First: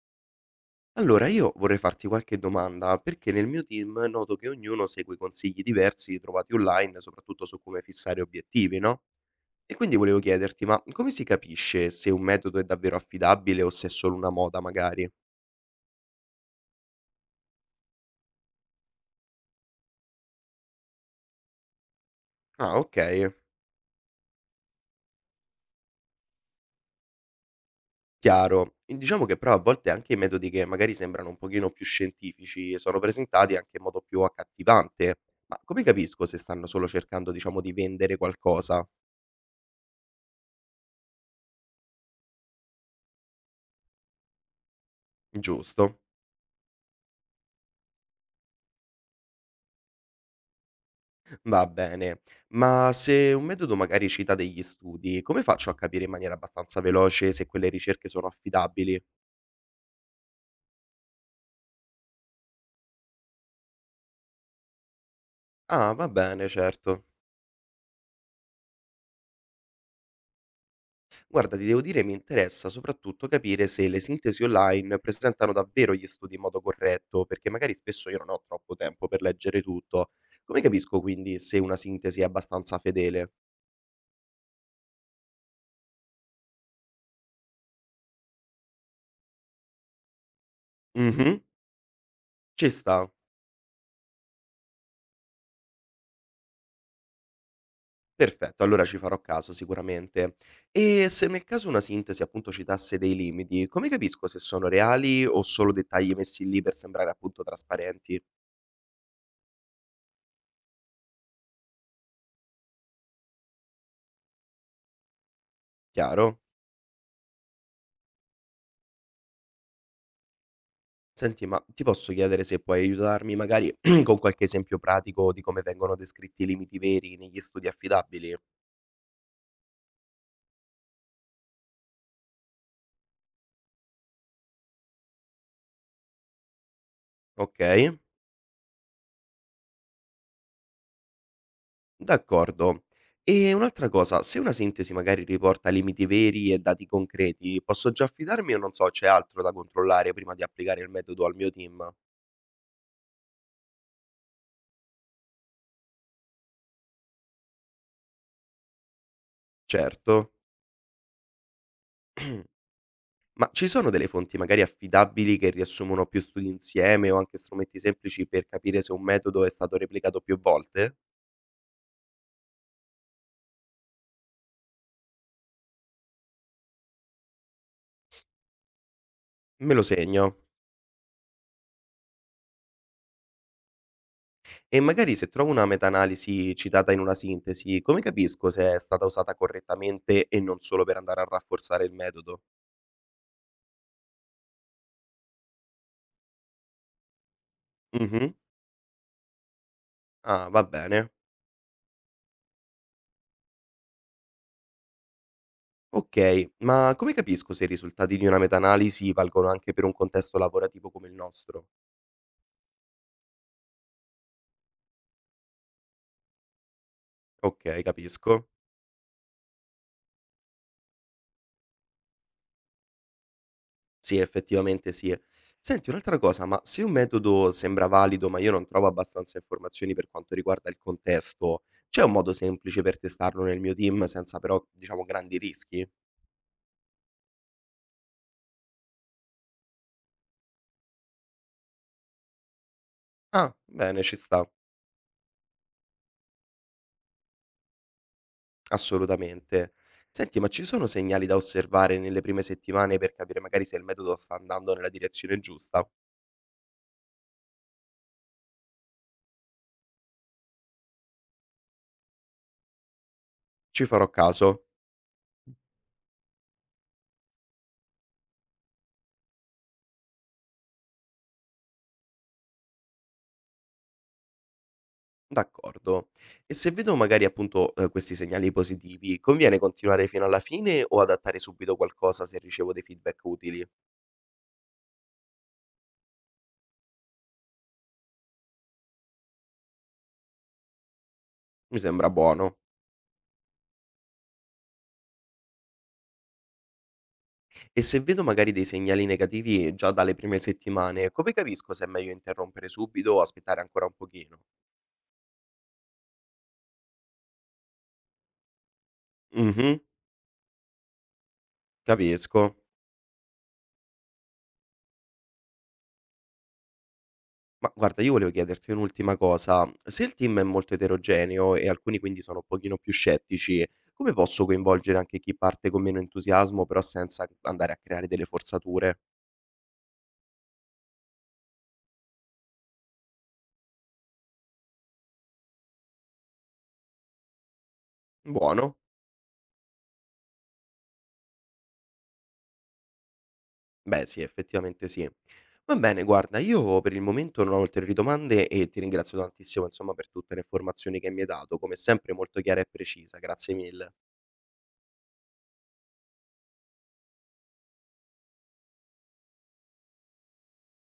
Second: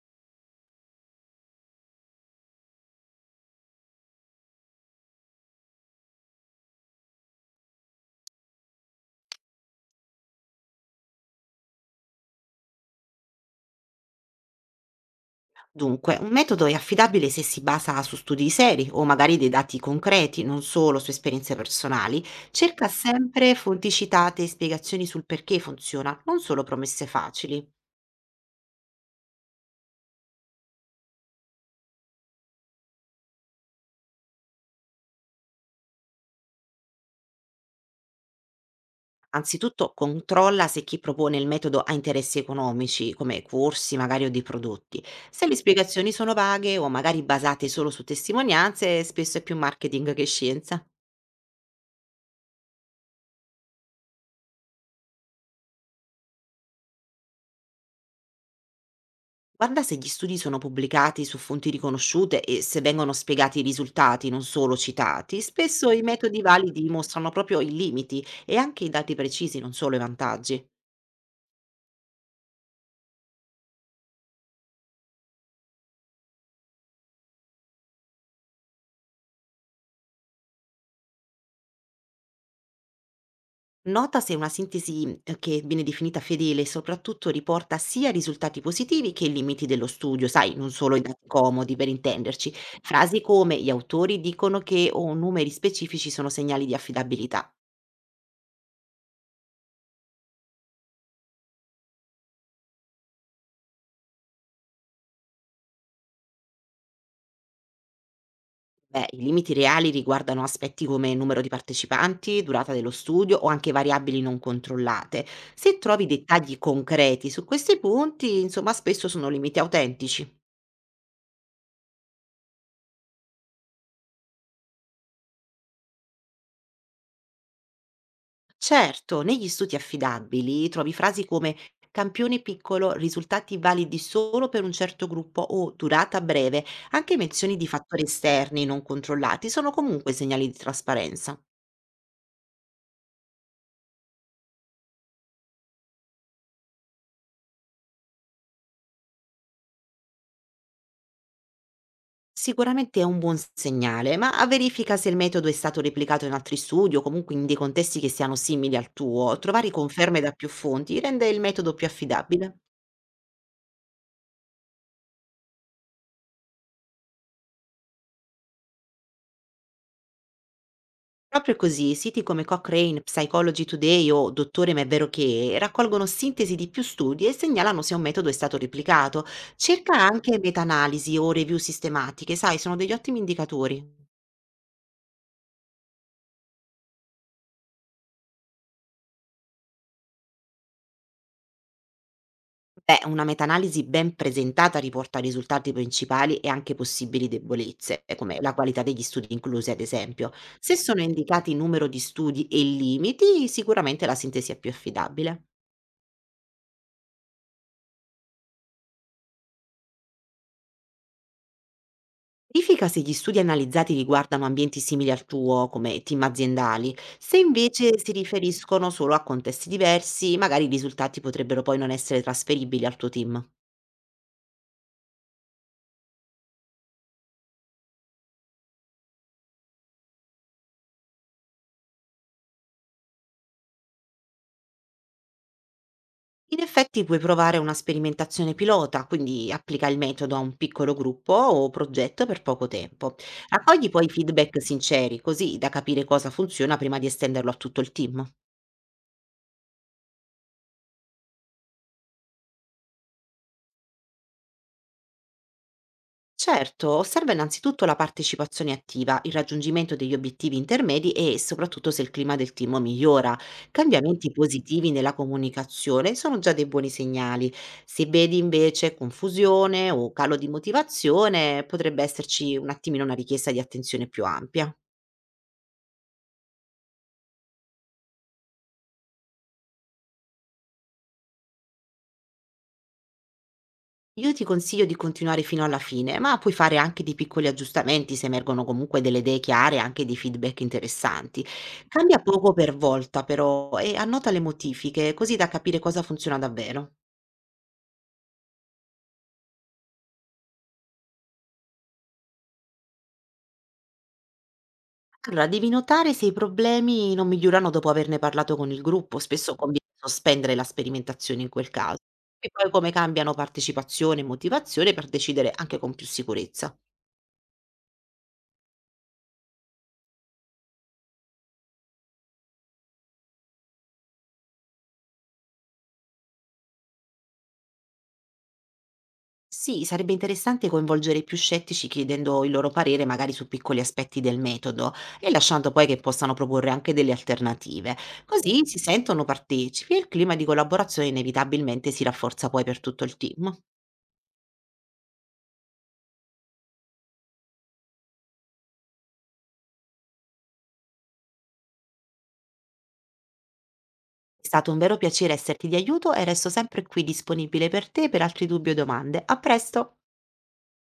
Allora, io vorrei farti qualche domanda, perché nel mio team noto che ognuno segue consigli diversi trovati online, soprattutto su come fissare obiettivi, no? E quindi volevo chiederti, ma come si capisce se un metodo è davvero affidabile o se è solo una moda, magari? Dunque, un metodo è affidabile se si basa su studi seri o magari dei dati concreti, non solo su esperienze personali. Ah, Cerca ok, sempre fonti citate e spiegazioni sul perché funziona, non solo promesse facili. chiaro. E diciamo che però a volte anche i metodi che magari sembrano un pochino più scientifici sono presentati anche in modo più accattivante. Ma come capisco se stanno solo cercando, diciamo, di vendere qualcosa? Anzitutto controlla se chi propone il metodo ha interessi economici, come corsi magari o dei prodotti. Se le Giusto? spiegazioni sono vaghe o magari basate solo su testimonianze, spesso è più marketing che scienza. Va bene, ma se un metodo magari cita degli studi, come faccio a capire in maniera abbastanza veloce se quelle ricerche sono affidabili? Guarda se gli studi sono pubblicati su fonti riconosciute e se vengono spiegati i risultati, non solo citati, spesso Ah, i va metodi bene, validi certo. mostrano proprio i limiti e anche i dati precisi, non solo i vantaggi. Guarda, ti devo dire, mi interessa soprattutto capire se le sintesi online presentano davvero gli studi in modo corretto, perché magari spesso io non ho troppo tempo per leggere tutto. Come capisco quindi se una sintesi è abbastanza fedele? Nota se una sintesi che viene definita fedele soprattutto riporta sia i risultati positivi che i limiti dello studio, sai, non solo i dati Mhm, comodi per intenderci. ci sta. Frasi come gli autori dicono che o numeri specifici sono segnali di affidabilità. Perfetto, allora ci farò caso sicuramente. E se nel caso una sintesi appunto citasse dei limiti, come capisco se sono reali o solo dettagli messi lì per sembrare appunto trasparenti? Beh, i limiti reali riguardano aspetti come numero di partecipanti, durata dello studio o anche variabili non controllate. Se trovi Chiaro? dettagli concreti su questi punti, insomma, spesso sono limiti autentici. Senti, ma ti posso chiedere se puoi aiutarmi magari con qualche esempio pratico di come vengono descritti i limiti veri negli studi affidabili? Certo, negli studi affidabili trovi frasi come campione piccolo, risultati validi solo per un certo gruppo o durata breve, anche menzioni Ok? di fattori esterni non controllati sono comunque segnali di trasparenza. D'accordo. E un'altra cosa, se una sintesi magari riporta limiti veri e dati concreti, posso già affidarmi o non so, c'è altro da controllare prima di applicare il metodo al mio team? Sicuramente è un buon segnale, ma a verifica se il metodo è stato replicato in altri studi o comunque in dei contesti che siano simili al tuo. Trovare conferme da Certo, più fonti rende il metodo più affidabile. ma ci sono delle fonti magari affidabili che riassumono più studi insieme o anche strumenti semplici per capire se un metodo è stato replicato più volte? Proprio così, siti come Cochrane, Psychology Today o Dottore Ma è vero che raccolgono sintesi di più studi e segnalano se un metodo è stato replicato. Me lo Cerca segno. anche meta-analisi o review sistematiche, sai, sono degli ottimi indicatori. E magari se trovo una meta-analisi citata in una sintesi, come capisco se è stata usata correttamente e non solo per andare a rafforzare il metodo? Beh, una meta-analisi ben presentata riporta risultati principali e anche possibili debolezze, Mhm. come la qualità degli studi inclusi, ad esempio. Ah, va Se sono bene. indicati numero di studi e limiti, sicuramente la sintesi è più affidabile. Ok, ma come capisco se i risultati di una meta-analisi valgono anche per un contesto lavorativo come il nostro? Verifica se gli studi analizzati riguardano ambienti simili al tuo, come team aziendali. Se Ok, invece si capisco. riferiscono solo a contesti diversi, magari i risultati potrebbero poi non essere trasferibili al tuo team. Sì, effettivamente sì. Senti un'altra cosa, ma se un metodo sembra valido, ma io non trovo abbastanza informazioni per quanto riguarda il contesto, c'è un modo semplice per testarlo nel mio team senza però, diciamo, grandi rischi? In effetti puoi provare una sperimentazione pilota, quindi applica il metodo a un piccolo gruppo o progetto per poco tempo. Ah, Raccogli bene, poi ci sta, feedback sinceri, così da capire cosa funziona prima di estenderlo a tutto il team. assolutamente. Senti, ma ci sono segnali da osservare nelle prime settimane per capire magari se il metodo sta andando nella direzione giusta? Certo, osserva innanzitutto la partecipazione attiva, il raggiungimento degli obiettivi intermedi e soprattutto se il clima del team migliora. Ci farò Cambiamenti caso. positivi nella comunicazione sono già dei buoni segnali. Se vedi invece confusione o calo di motivazione, potrebbe esserci un attimino una richiesta di attenzione più ampia. D'accordo. E se vedo magari appunto, questi segnali positivi, conviene continuare fino alla fine o adattare subito qualcosa se ricevo dei feedback utili? Io ti consiglio di continuare fino alla fine, ma puoi fare anche dei piccoli aggiustamenti se emergono comunque delle idee chiare e anche dei feedback interessanti. Mi sembra Cambia poco buono. per volta però e annota le modifiche così da capire cosa funziona davvero. E se vedo magari dei segnali negativi già dalle prime settimane, come capisco se è meglio interrompere subito o aspettare ancora un pochino? Allora, devi notare se i problemi non migliorano dopo averne parlato con il gruppo, spesso Mh-mh, conviene sospendere la sperimentazione in quel caso. E capisco. poi come cambiano partecipazione e motivazione per decidere anche con più sicurezza. Ma guarda, io volevo chiederti un'ultima cosa. Se il team è molto eterogeneo e alcuni quindi sono un pochino più scettici, come posso coinvolgere anche chi parte con meno entusiasmo, però senza andare a creare delle forzature? Sì, sarebbe interessante coinvolgere i più scettici chiedendo il loro parere magari su piccoli aspetti del metodo e lasciando poi che possano proporre anche delle alternative. Così si Buono? sentono partecipi e il clima di collaborazione inevitabilmente si rafforza poi per tutto il team. Beh sì, effettivamente sì. Va bene, guarda, io per il momento non ho ulteriori domande e ti ringrazio tantissimo, insomma, per tutte le informazioni che mi hai dato, come sempre molto chiara e precisa. Grazie mille. È stato un vero piacere esserti di aiuto e resto sempre qui disponibile per te per altri dubbi o domande. A presto!